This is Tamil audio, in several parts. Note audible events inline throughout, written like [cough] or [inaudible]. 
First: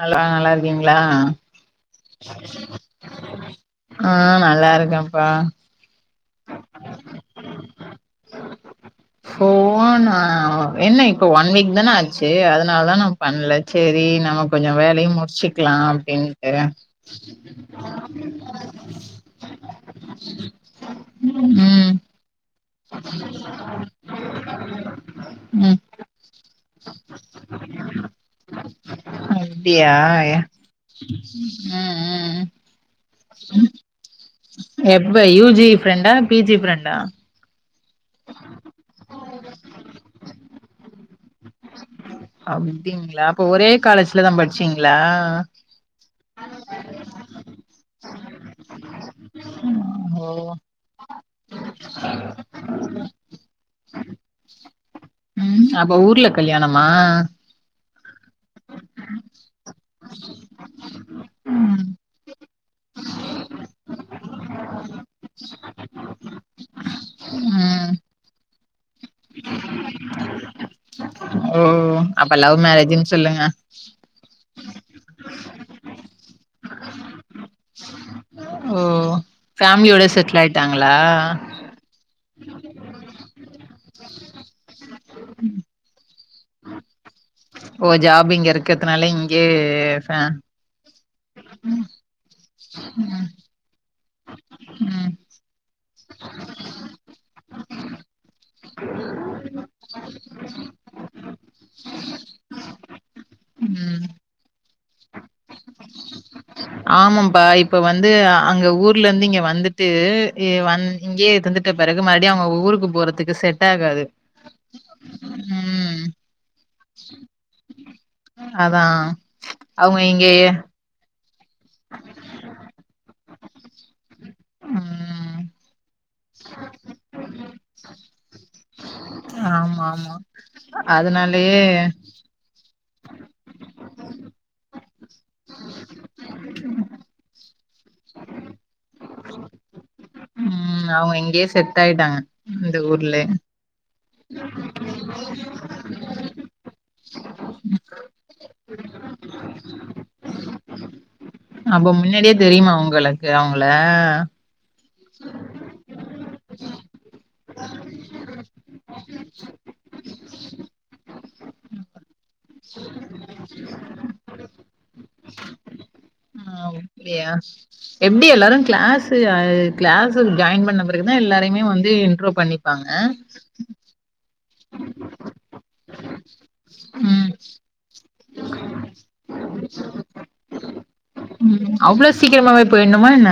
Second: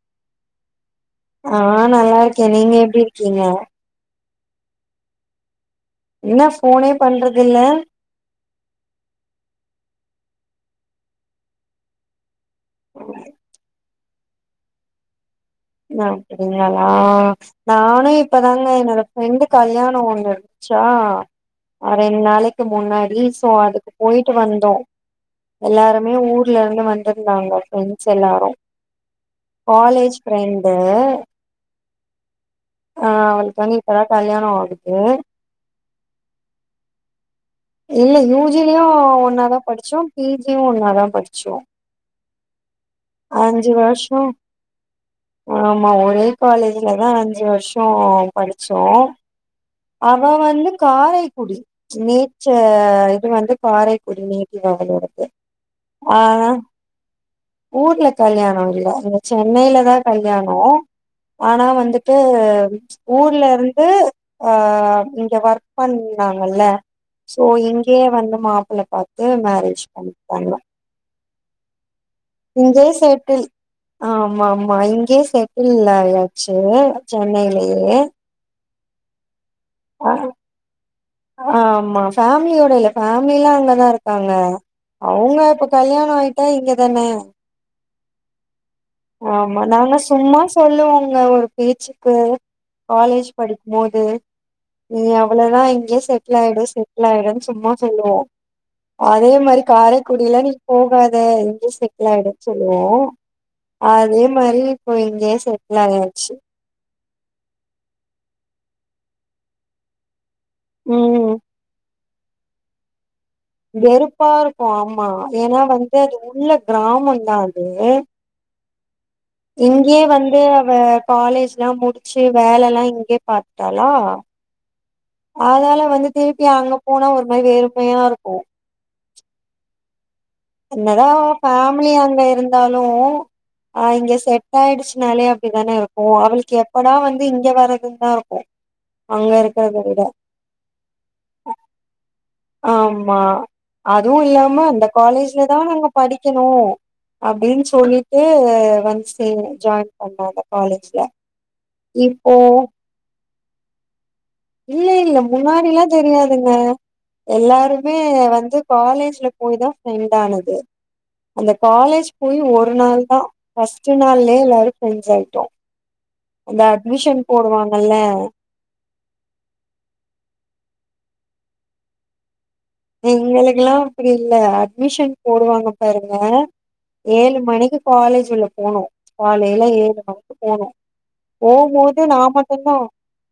ஹலோ நல்லா இருக்கீங்ளா ஆ நல்லா இருக்கே நீங்க எப்டி இருக்கீங்க ஆ நல்லா இருக்கேன்ப்பா என்னா போனே பண்றது இல்ல போனா என்ன இப்ப ஒன் வீக்தான ஆகு ச்சு அதனால தா நா பண்ல செரி நம்ம கொஞ்சோ வேலை முடிச்சுட் ந தெரிங்களலா நானு இப்பதாங்க என்னோட ஃப்ரெண்டு கல்யாணோ ஒண்ணு இருச்சா ம் அ ரெண்ட் நாளைக் கு முன்னாடி சோ அதுக்கு போயிட்டு வந்தோ ம் எல்லாருமே ஊர்ல இருந்து வந்திருந்தாங்க ஃப்ரெண்ட்ஸ் எல்லாரு அப்டியா காலேஜ் ஃப்ரெண்டு ம் ஆ அவளுக்கு ம் வந்து இப்பதா கல்யாணோ ஆகுது எப்ப யூ ஜி ஃப்ரெண்டா பி ஜி ஃப்ரெண்டா இல்ல யூஜிலியு ஒன்னா தா படிச்சோ பிஜியு ஒன்னா தா படிச்சோ அப்டிங்ளா அப்போ ஒரே அஞ்சு வருஷோ காலேஜ்ல தா படிச்சீங்ளா ஆமா ஒரே காலேஜ்ல தா அஞ்சு வர்ஷோ படிச்சோ ஓ அவ வந்து காரைக்குடி நேச்சர் இது வந்து காரைக்குடி நேட்டிவ் அவளோடது அப்போ ஊர்ல ஆனா கல்யாணமா ஊர்ல கல்யாணோ இல்ள சென்னையில தா கல்யாணோ ஆனா ம் வந்துட்டு ஊர்ல இருந்து அ இங்க ஒர்க் பண்ணாங்கல்ல சோ ம். இங்கே வந்து மாப்பிள்ள பாத்து மேரேஜ் பண்ணிக்கிட்டாங்க ஓ அப்ப லவ் மேரேஜுன் சொல்லுங்க ஆமாமா இங்கே செட்டில் ஆயாச்சு சென்னைலியே ஃபேம்லியோட செட்ல் ஆய்ட்டாங்ளா ஃபேம்லியோட இல்ல ஃபேம்லில்லா அங்கதா இருக்காங்க அவங்க இப்ப கல்யாணோ ஆய்ட்டா இங்கதான ஓ ஜாப் இங்க இருக் ஆமா நானு சும்மா சொல்லுவாங்க ஒரு பேச்சுக் கு காலேஜ் படிக்கும்போது நீ ம் அவளோதா இங்க யே செட்ல் ஆய்டுவ செட்ல் ஆய்டுவன் சும்மா சொல்லுவோ அதே மாரி காரக்குடிலா நீ போகாத இங்கயே செட்ல் ஆய்டுன் சொல்லுவோ ம் அதே மாரி இப்போ இங்கயே செட்ல் ஆயாச்சு ஆமம்ப்பா இப்ப வந்து அ அங்க ஊர்லர்ந்து இங்க வந்துட் டு எ வந் ம் இங்கயே இருந்துட்ட பெறகு மறுப்டி அவுங்க ஊருக்கு போறத்துக்கு செட் ஆகாது வெறுப்பா இருக்கு ஆமா ஏனா வந்து ம் அது உள்ள கிராமந்தா அது அ அதா இங்கயே வந்து அவ காலேஜ்லா முடிச்சு வேலல்லா இங்கயே பாத்துட்டாளா ம் அதுனால வந்து திருப்பி அங்க போனா ஒரு மாரி வெறுமையா இருக்கு ஆமாமா என்னதா அவ ஃபேம்லி அங்க இருந்தாலு ஆ இங்க செட் ஆய்டுச்னாலே அப்டிதான இருக்கு அவளுக்கு எப்படா வந்து இங்க வரதுந்தா இருக்கு அங்க இருக்கறத விட ம் அவங்க இங்கயே செட் ஆய்ட்டாங்க ஆமா அதுவு இல்லாம இந்த காலேஜ்லதா நாங்க படிக்கணு அப்டின் சொல்லிட்டு வந் சேர்வனே ஜாய்ன் பண்ணா அந்த காலேஜ்ல அப்ப முன்னாடியே இப்போ தெரியுமா கு அவங்கள இல்ல இல்ல முன்னாடில்லா தெரியாதுங்க எல்லாருமே வந்து காலேஜ்ல போய்தா ஃப்ரெண்டானது அந்த காலேஜ் போய் ஒரு நாள்தா ஃபஸ்ட்டு நாள்லே எல்லாரு ஃப்ரெண்ட்ஸ் ஆய்ட்டோ ஆ அந்த அட்மிஷன் அப்டியா போடுவாங்கல்ல எப்டி எல்லாரு க்ளாஸ் து அ க்ளாஸுல் ஜாய்ன் பண்ண பிறகுதா எல்லாரைமே வந்து இன்ட்ரோ பண்ணி எங்களுக்குலா [unintelligible] இல்ல அட்மிஷன் போடுவாங்க பாருங்க ம் ஏழு மணிக்கு காலேஜ் உள்ள போனோ காலைல ஏழு மணிக்கு போனோ ம் போம்போது அவ்ளோ நா சீக்கிரமாவே மட்டுந்தா போயிட்ணுமா என்ன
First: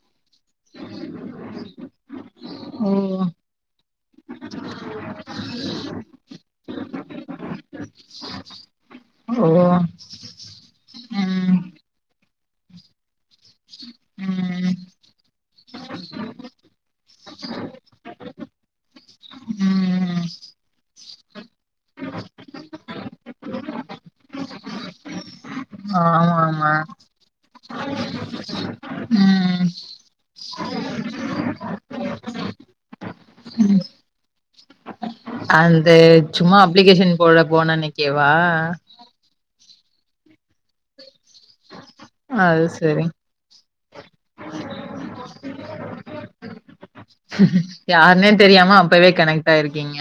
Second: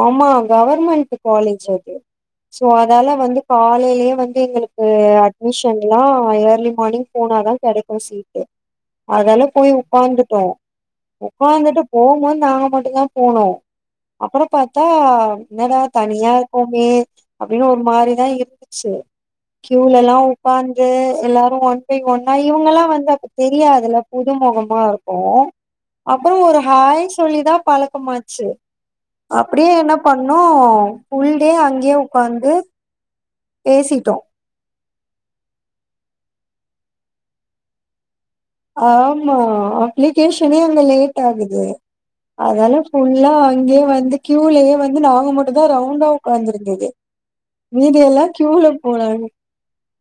ஆமா கவர்மெண்ட்டு காலேஜ் அது சோ ஓ அதால வந்து காலைலே வந்து எங்களுக்கு அட்மிஷன் எல்லா இயர்லி மார்னிங் போனாதா கெடைக்கு சீட்டு அதுனால ஓ போய் உக்காந்துட்டோ ம் உக்காந்துட்டு போம்போத் நாங்க மட்டுந்தா போனோ அப்பறோ ம் பாத்தா என்னடா தனியா இர்க்கோமே அப்டினு ஒரு மாரிதா இரு ந்ச்சு க்யூலெல்லா ம் உக்காந்து எல்லாரு ஒன் பை ஒன்னா இவங்கல்லா வந்து அப்ப தெரியாதுல்ல புது மொகமா இருக்கு ஆமா அப்பறோ ஒரு ஆமா ஹாய் சொல்லிதா பழக்கமாச்சு ம் அப்டியே என்ன பண்ணோ ஃபுல்டே அங்கயே உக்காந்து ம் பேசிட்டோ அந்த சும்மா அப்ளிகேஷன் போட போன அன்னைக்கேவா ஆமா அப்ளிகேஷனே லேட் ஆகுது அது அதால சரி ஃபுல்லா அங்கியே வந்து க்யூலயே வந்து நாங்க மட்டுதா ரவுண்ட்டா உக்காந்திருந்தது மீதியெல்லா யாருனே க்யூல தெரியாம அப்பவே போனாங்க கனெக்ட் ஆயிருக்கீங்க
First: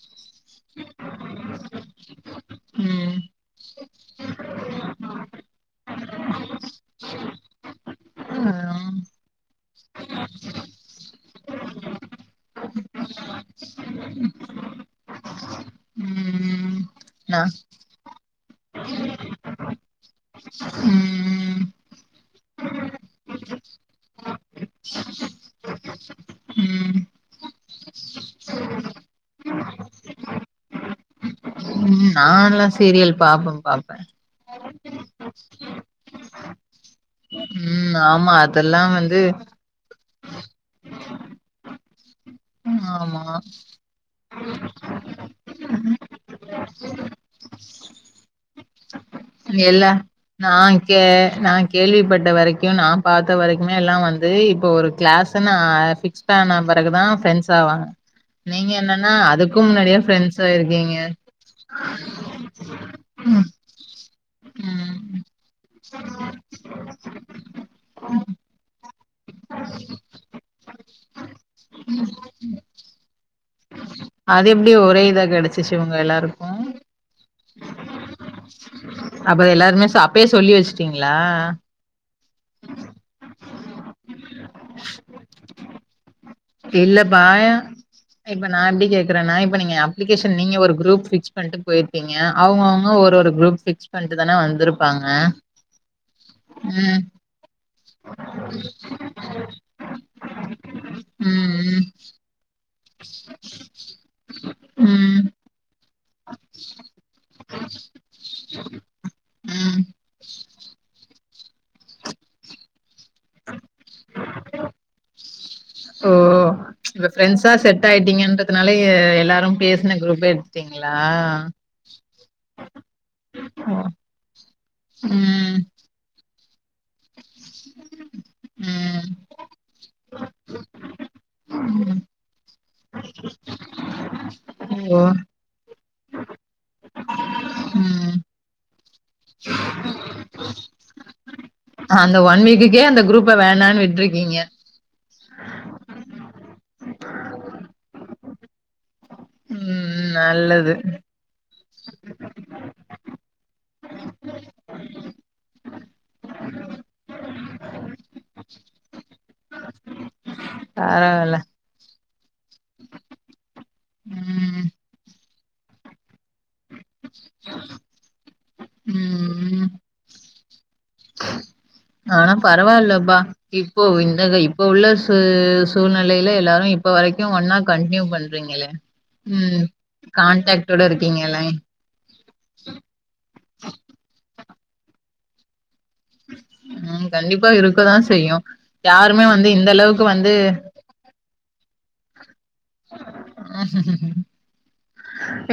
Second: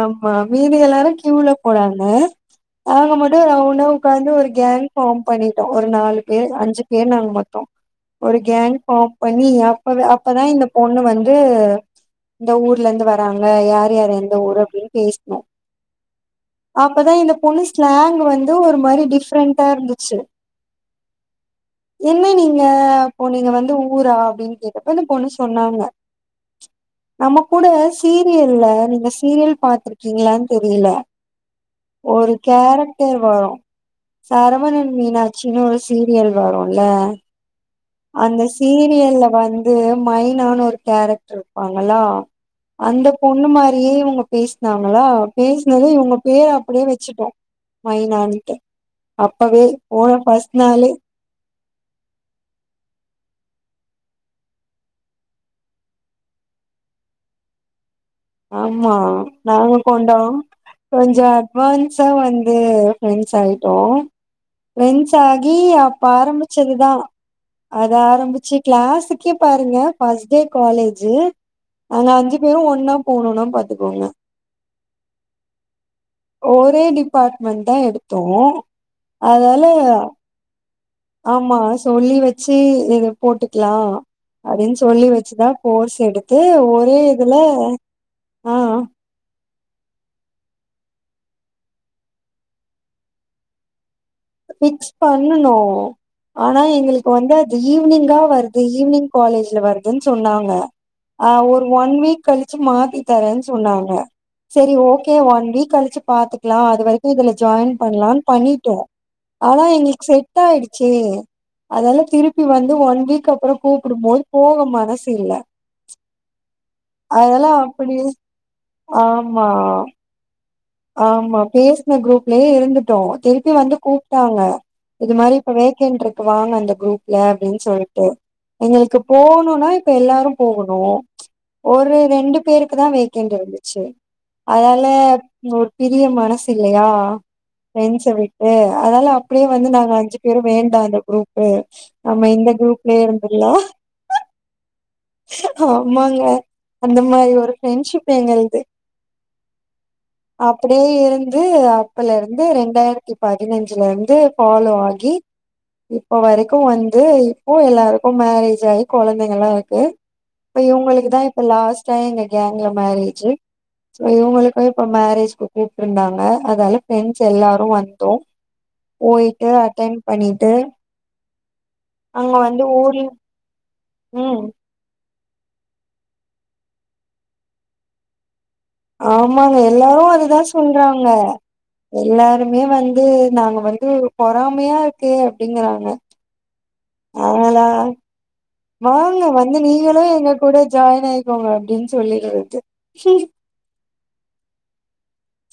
ஆமா மீதியெல்லாரு க்யூல கோடாங்க அவ்ங்க ம் மட்டு ரவுண்டா உக்கார்ந்து ஒரு கேங் ஃபாம் பண்ணிட்டோ ஒரு நாலு பேர் அஞ்சு பேர் நாங்க மொத்தோ ஒரு ஆ கேங் ஃபாம் பண்ணி அப்பவெ அப்பதா இந்த பொண்ணு வந்து இந்த ஊர்லர்ந்து வராங்க யார் யார் எந்த ஊரு அப்டின் பேசுனோ ம் ம் அப்பதா இந்த நா பொண்ணு ஸ்லாங் வந்து ஒரு மாரி டிஃப்ரெண்ட்டா இருந்துச்சு ம் ம் என்ன நீங்க அப்ப நீங்க வந்து ஊரா அப்டின் கேட்டப்ப இந்த பொண்ணு சொன்னாங்க ம் நம்ம கூட சீரியல்ல நீங்க சீரியல் பாத்ருக்கீங்ளான் தெரில ம் ஒரு நான்லா சீரியல் கேரக்டர் வரு பாப்பே பாப்பே சரவணன் மீனாட்சின் ஒரு சீரியல் வருல ம்மா அந்த சீரியல்ல வந்து மைனானு ஒரு கேரக்டர் இருப்பாங்களா அந்த ஆமா பொண்ணு மாரியே இவுங்க பேஸ்னாங்களா பேஸ்னது இவுங்க பேரு அப்டியே வெச்சிட்டோ மைனான்ட்டு அப்பவே போன ஃபஸ்ட் நாளே ஹே நா இங் கேள்விப்பட்ட வரைக்கு நா பாத்த வரைக்குமே எல்லா வந்து இப்போ ஒரு கிளாஸ்சுனா ஃபிக்ஸ் ஸான பெறகுதா ஃப்ரண்ட்ஸ் ஆவாங்க நீங்க ஆமா என்னன்னா அதுக்கு நாங்க முன்னாடியே கொண்டதா ஃப்ரெண்ட்ஸா இருக்கீங்க கொஞ்சோ அட்வான்ஸா வந்து ஃப்ரெண்ட்ஸ் ஆய் டோ ஃப்ரெண்ட்ஸ் ம் ஆகி அப்ப ஆரமிச்சதுதா அது ஆரம்பிச்சு க்ளாஸ்சுக்கே பாருங்க ஃபஸ்ட்டே காலேஜ் நாங்க அஞ்சு பேரு ஒண்ணா போனோனா பாத்துக்கோங்க அது எப்டி ஒரே இதா கெடைச்சிச்சு ஒங்க எல்லாருக்கு ஒரே டிபார்ட்மெண்ட் தா எடுத்தோ அப்ப அதால எல்லாருமே சா அப்பே சொல்லி வெச்சி ஆமா சொல்லி வெச் ச்சி நீங்க போட்டுக்லா அப்டின் சொல்லி வெச்சுதா கோர்ஸ் எடுத் து ஒரே இல்லப்பா இதுல ஆ க்குறனா இப்ப நீங்க அப்ளிகேஷன் நீங்க ஒரு குரூப் ஃபிக்ஸ் பண்ட்டு போய்ருப்பீங்க அவ்ங்க அவ்ங்க ஒரு ஒரு குரூப் ஃபிக்ஸ் ஃபிக்ஸ் பண்ணுனோ ஆனா ம் எங்ளுக்கு வந்து அது ஈவ்னிங்கா வருது ஈவ்னிங் காலேஜ்ல வருதுன் சொன்னாங்க ஆ ஒரு ம் ஒன் வீக் கழிச்சி மாத்தி தரேன் சொன்னாங்க செரி ஓகே ம் ஒன் வீக் கழி ச்சி பாத்துக்லா அது வரைக்கோ இதுல ஜாய்ன் பண்லான் பண்ணிட்டோ ம் ஆனா ம் எங்களுக்கு செட் ஆயிடுச்சே அதால திருப்பி வந்து ஒன் வீக் அப்பறொ கூப்புடும் போது போக மனசில்ல ஓ ஓ இப்ப ஃப்ரெண்ட்ஸா செட் அப்டியே ஆயிட்டிங்கன்றதுனால எ எல்லாரு ஆமா பேசின குரூப்பே எடுத் ஆமா பேஸ்ன குரூப்லயே இருந்துட்டோ திருப்பி ஓ வந்து கூப்ட்டாங்க இது மாரி இப்ப ம் வேகென்ட்ருக்கு வாங்க அந்த குரூப்ல அப்டின் சொல்ட்டு எங்களுக்கு ம் போனூனா இப்ப எல்லாரு போகனூ ஒரு ம் ரெண்டு பேருக்கு தா வேகென்ட் இருந்துச்சி அதால ஓ உங்களுக் பிரிய மனசில்லயா பிரண்ஸ்ச ம் விட்டு அதலா அப்டியே வந்து நாங்க அஞ்சு பேரும் வேண்டா அது குரூப்பு அந்த நம்ம ஒன் இந்த வீக்குக்கே குரூப்லயே அந்த குரூப்ப இருந்துர்லா வேணான்னு விட்ருக்கீங்க ஆமாங்க அந்த மாரி ஒரு ஃப்ரெண்ட்ஷிப் எங்கள்து உம்ம்ஆ அப்டியே இருந்து அப்பல்ல இருந்து ரெண்டாயிரத்தி பதினஞ்சுல இருந்து ஃபாலோ ஆகி இப்ப வரைக்கோ வந்து இப்போ எல்லாருக்கும் மேரேஜ் ஆகி குழந்தைங்கல்லா இருக்கு இப்ப இவுங்களுக்கு தா பரவால்ல இப்ப லாஸ்ட்டா எங்க கேங்குல மேரேஜு இவுங்களுக்கு ம் இப்ப மேரேஜ்க்கு கூப்ட்டு இருந்தாங்க அதால ஃபிரெண்ட்ஸ் எல்லாரும் வந்தோ போயிட்டு ம் ம் அட்டன் பண்ணிட்டு ஆனா அங்க வந்து ஊர்ல பரவால்லப்பா இப்போ இந்த ம் இப்போ உள்ள ப்பு சூழ்நிலையில எல்லாரு இப்ப வரைக்கும் ஒன்னா கண்டினியூ பண்றீங்களே ஆமாங்க ம் எல்லாரு அதுதா கான்டாக்டோட சொல்றாங்க இருக்கீங்கல்ல எல்லாருமே வந்து நாங்க வந்து பொறாமையா இருக்கு அப்டிங்றாங்க உம் கண்டிப்பா இருக்கதா செய்யு வாங்க யாருமே வந்து இந்த அளவுக்கு நீங்களும் எங்க வந்து கூட ஜாய்னாய்க்கோங்க அப்டின் சொல்லிரது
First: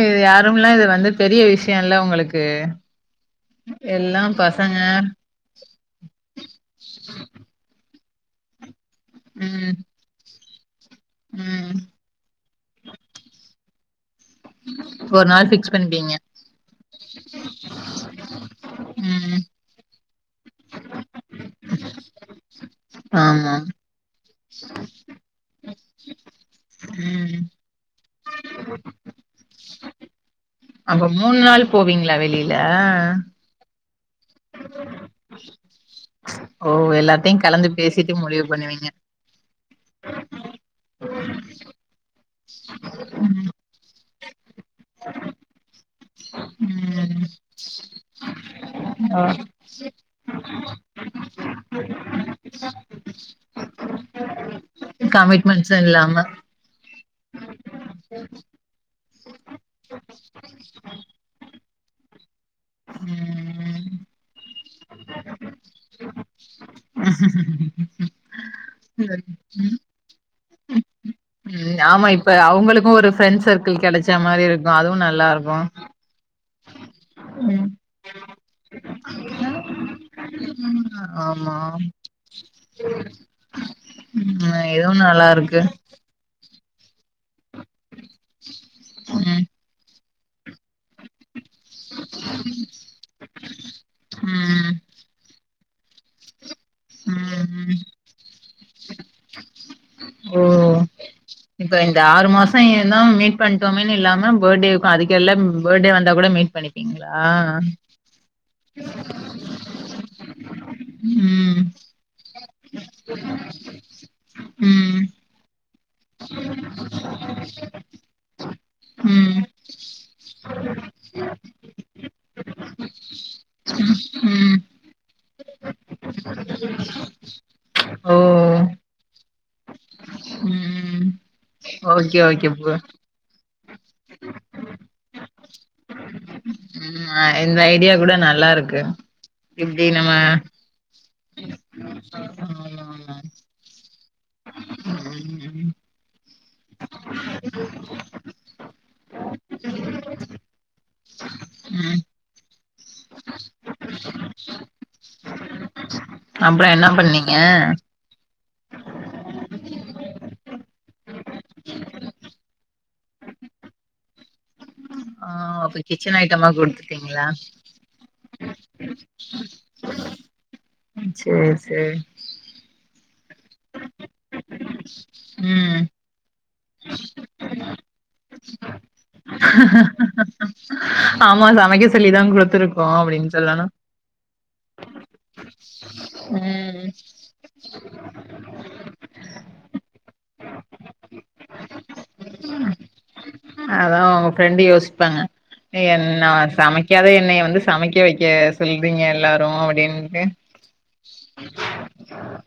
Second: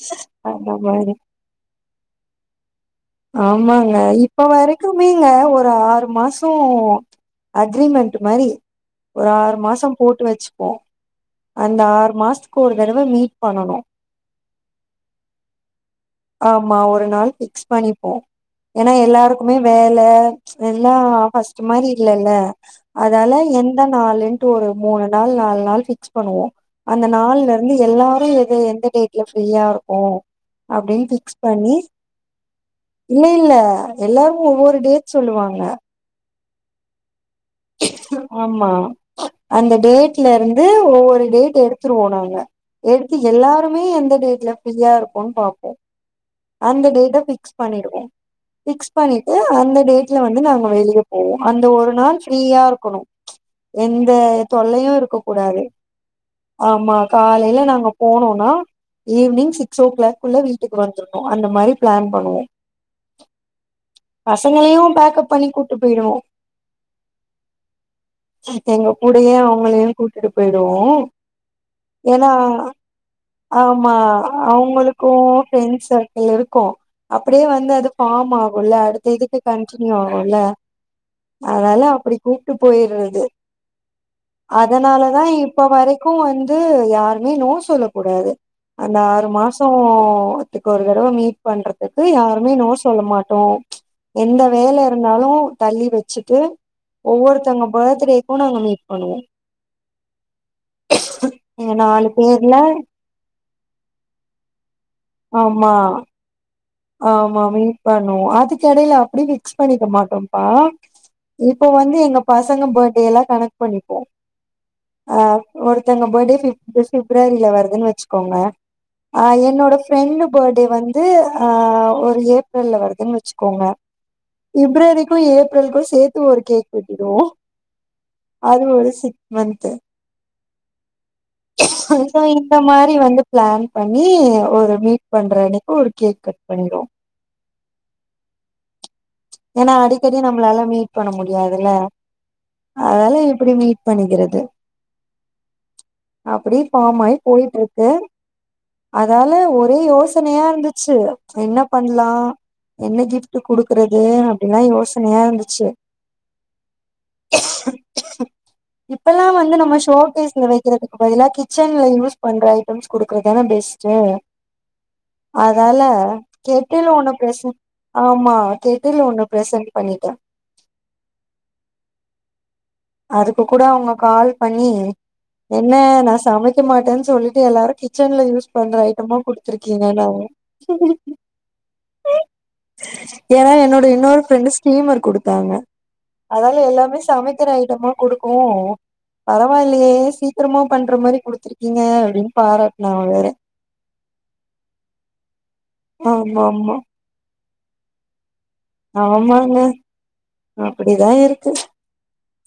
இது அந்த யாரும்ல இது மாரி வந்து பெரிய விஷ் யோல்ல ஒங்களுக்கு ஆமாங்க இப்ப வரைக்குமேங்க ஒரு ஆறு மாச சோம் அக்ரிமெண்ட்டு மாரி ஒரு ஆறு ம் மாசம் போட்டு வச்சுப்போம் ம் அந்த ஆறு மாசத்துக்கு ஒரு தடவ மீட் பண்ணுனும் ஒரு நாள் ஃபிக்ஸ் பண்ணிப்பீங்க ஆமா ஒரு நாள் ஃபிக்ஸ் பண்ணிப்போ ஏனா ம் எல்லாருக்குமே வேல எல்லா ஃபஸ்ட்டு மாரி இல்லல்ல அதால ஆமா எந்த நாளுன்ட்டு ஒரு மூணு நாள் நாலு நாள் ஃபிக்ஸ் பண்ணுவோ அந்த ம் நாள்லருந்து எல்லாரும் எது எந்த டேட்ல ஃப்ரீயாருக்கோ அப்டின் அப்ப ஃபிக்ஸ் மூணு நாள் பண்ணி போவீங்களா வெளியில இல்ல இல்ல எல்லாருமே ஒவ்வொரு டேட் சொல்லுவாங்க ஓ எல்லாத்தையும் கலந்து பேசிட்டு முடிவு ஆமா பண்ணுவீங்க அந்த டேட்லருந்து ஒவ்வொரு டேட் எடுத்துருவோ நாங்க எடுத்து ம் எல்லாருமே எந்த டேட்ல ஃப்ரீயா இருக்கோன் பாப்போ அந்த டேட்ட ம் ஃபிக்ஸ் பண்ணிருவோ ஃபிக்ஸ் ஆ பண்ணிட்டு அந்த டேட் ல வந்து நாங்க வெளிய போவோ அந்த ஒரு நாள் ஃப்ரீயாருக்குணும் எந்த தொல்லையு இருக்கக்கூடாது கமிட்மெண்ட்ஸு இல்லாம ஆமா காலைல நாங்க போனோன்னா ஈவ்னிங் சிக்ஸ்ஸோ க்ளாக்குள்ள வீட்டுக்கு வந்துரணு அந்த மாரி ப்ளான் பண்ணுவோ ம் பசங்களையும் பேக்கப் பண்ணி கூட்டு போயிடுவோ இப்ப எங்க கூடயே அவுங்களையும் கூட்டிட்டு பேய்டுவோ ம் ஆமா இப்ப அவுங்களுக்கும் ஒரு ஃப்ரெண்ட் சர்க் ஆமா அவுங்களுக்கு ஃபிரண்ட்ஸ் [unintelligible] சருக்குள் இருக்கும் அப்டியே ம் வந்து அது ஃபாமாகுல்ல அடுத்த இதுக்கு கன்ட்டினியூ ஆகுல்ல ஆமா அதனால அப்டி கூப்ட்டு போயிறது ம் இதுவு அதனாலதா நல்லா இப்ப இருக்கு வரை க்கும் வந்து யாருமே நோ சொல்லக் கூடாது அந்த ஆறு ம் மாசோம் துக்கு ஒரு தடவ மீட் பண்றத்துக்கு யாருமே நோ சொல்ல மாட்டோம் எந்த ம் வேல இருந்தாலு தள்ளி வெச்சுட்டு ம் ஒவ்வொருத்தங்க ம் பர்த்டேக்கூ நாங்க மீட் பண்ணுவோ ஓ இப்ப எங்க இந்த நாலு ஆறு பேர்ல மாசொ எல்லா மீட் பண்ட்டோமேன் இல்லாம பட்டேக்கூ அதுக்கெல்லாம் ஆமா பட்டே வந்தா கூட மீட் பண்ணிப் ஆமா மீட் பண்ணுவோ அதுக்கெடைல அப்பிடி ஃபிக்ஸ் பண்ணிக்க மாட்டோம்ப்பா ம் இப்ப வந்து எங்க பசங்க பட்டேலா கணக் பண்ணிப்போ ம் ஆ ஒருத்தங்க பட்டே ஃபிப் [unintelligible] ரரில வருதுன் வச்சுக்கோங்க அ ம் என்னோட ஃப்ரெண்ட்டு பட்டே வந்து அ ஒரு ஏப்ரல்ல வருதுன் வச்சுக்கோங்க ம் பிப்ரவரிக்கும் ஏப்ரல்க்கும் சேத்து ஒரு கேக் வெட்டிடுவோ ஓ அது ஒரு சிக் மந்த்து ம் ஓகே அதான் ஓகே இந்த ப்ரோ மாரி வந்து ப்ளான் பண்ணி ஒரு மீட் பண்றனக்கி ஒரு கேக் கட் பண்ணிருவோ அ இந்த ஐடியா கூட நல்லாருக்கு ஏனா அடிக்கடி நம்ளால மீட் பண்ண முடியாதுல்ல ஆமா ஆமா அதனால இப்பிடி மீட் பண்ணிக்கிறது ம் அப்பிடி ஃபாமாயி போயிட்ருக்கு அதால ஒரே யோசனையாருந்துச்சு என்ன ம் பண்லா என்ன கிஃப்ட் குடுக் கது அப்டின்னா யோசனையா இருந்துச்சு அப்றோ என்ன பண்ணீங்க இப்பல்லா வந்து நம்ம ஷோகேஸ்ல வைக்கிறதுக்கு பதிலா கிச்சன்ல யூஸ் பண்ற ஐட்டம்ஸ் குடுக்குறதானே பெஸ்ட்டு ஆ அதால அப்ப கிச்சன் ஐட்டமா கெட்டில் ஒன்னு குடுத்துட்டீங்களா ப்ரசன் ஆமா கெட்டில் ஒண்ணு ப்ரசென்ட் பண்ணிட்டே ம் சேரி சேரி அதுக்கு கூட அவுங்க கால் பண்ணி என்ன ம் நா சமைச் க்க மாட்டேன் சொல்லிட்டு எல்லாரு கிச்சன்ல யூஸ் பண்ற ஐட்டமா குடுத்துருகீங்க ஆமா சமைக்க சொல்லிதா குடுத்துருக்கோ அப்டின் ஏன்னா சொல்லனு என்னோட இன்னொரு ஃப்ரெண்ட்டு கீமர் குடுத்தாங்க அதால ம் எல்லாமே சமை க்கிர ஐட்டமா குடுக்கவு பரவால்லையே சீக்கரமா பண்ற மாரி குடு துருக்கீங்க அப்டின்னு பாராட்னாங்க வேற அதா உங்க ஃப்ரெண்ட்டு யோசிப்பாங்க நீ என்னா ஆமா ஆமா சமைக் க்காத என்னைய வந்து சமைக்க வைக்க சொல்றீங்க எல்லாரு அப்டின்ட்டு அப்படிதா இருக்கு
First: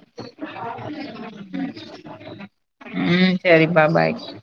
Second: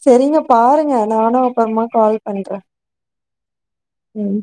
செரிங்க பாருங்க நானு அப்பறமா கால் பண்றே ம் செரிப்பா பாய் ம்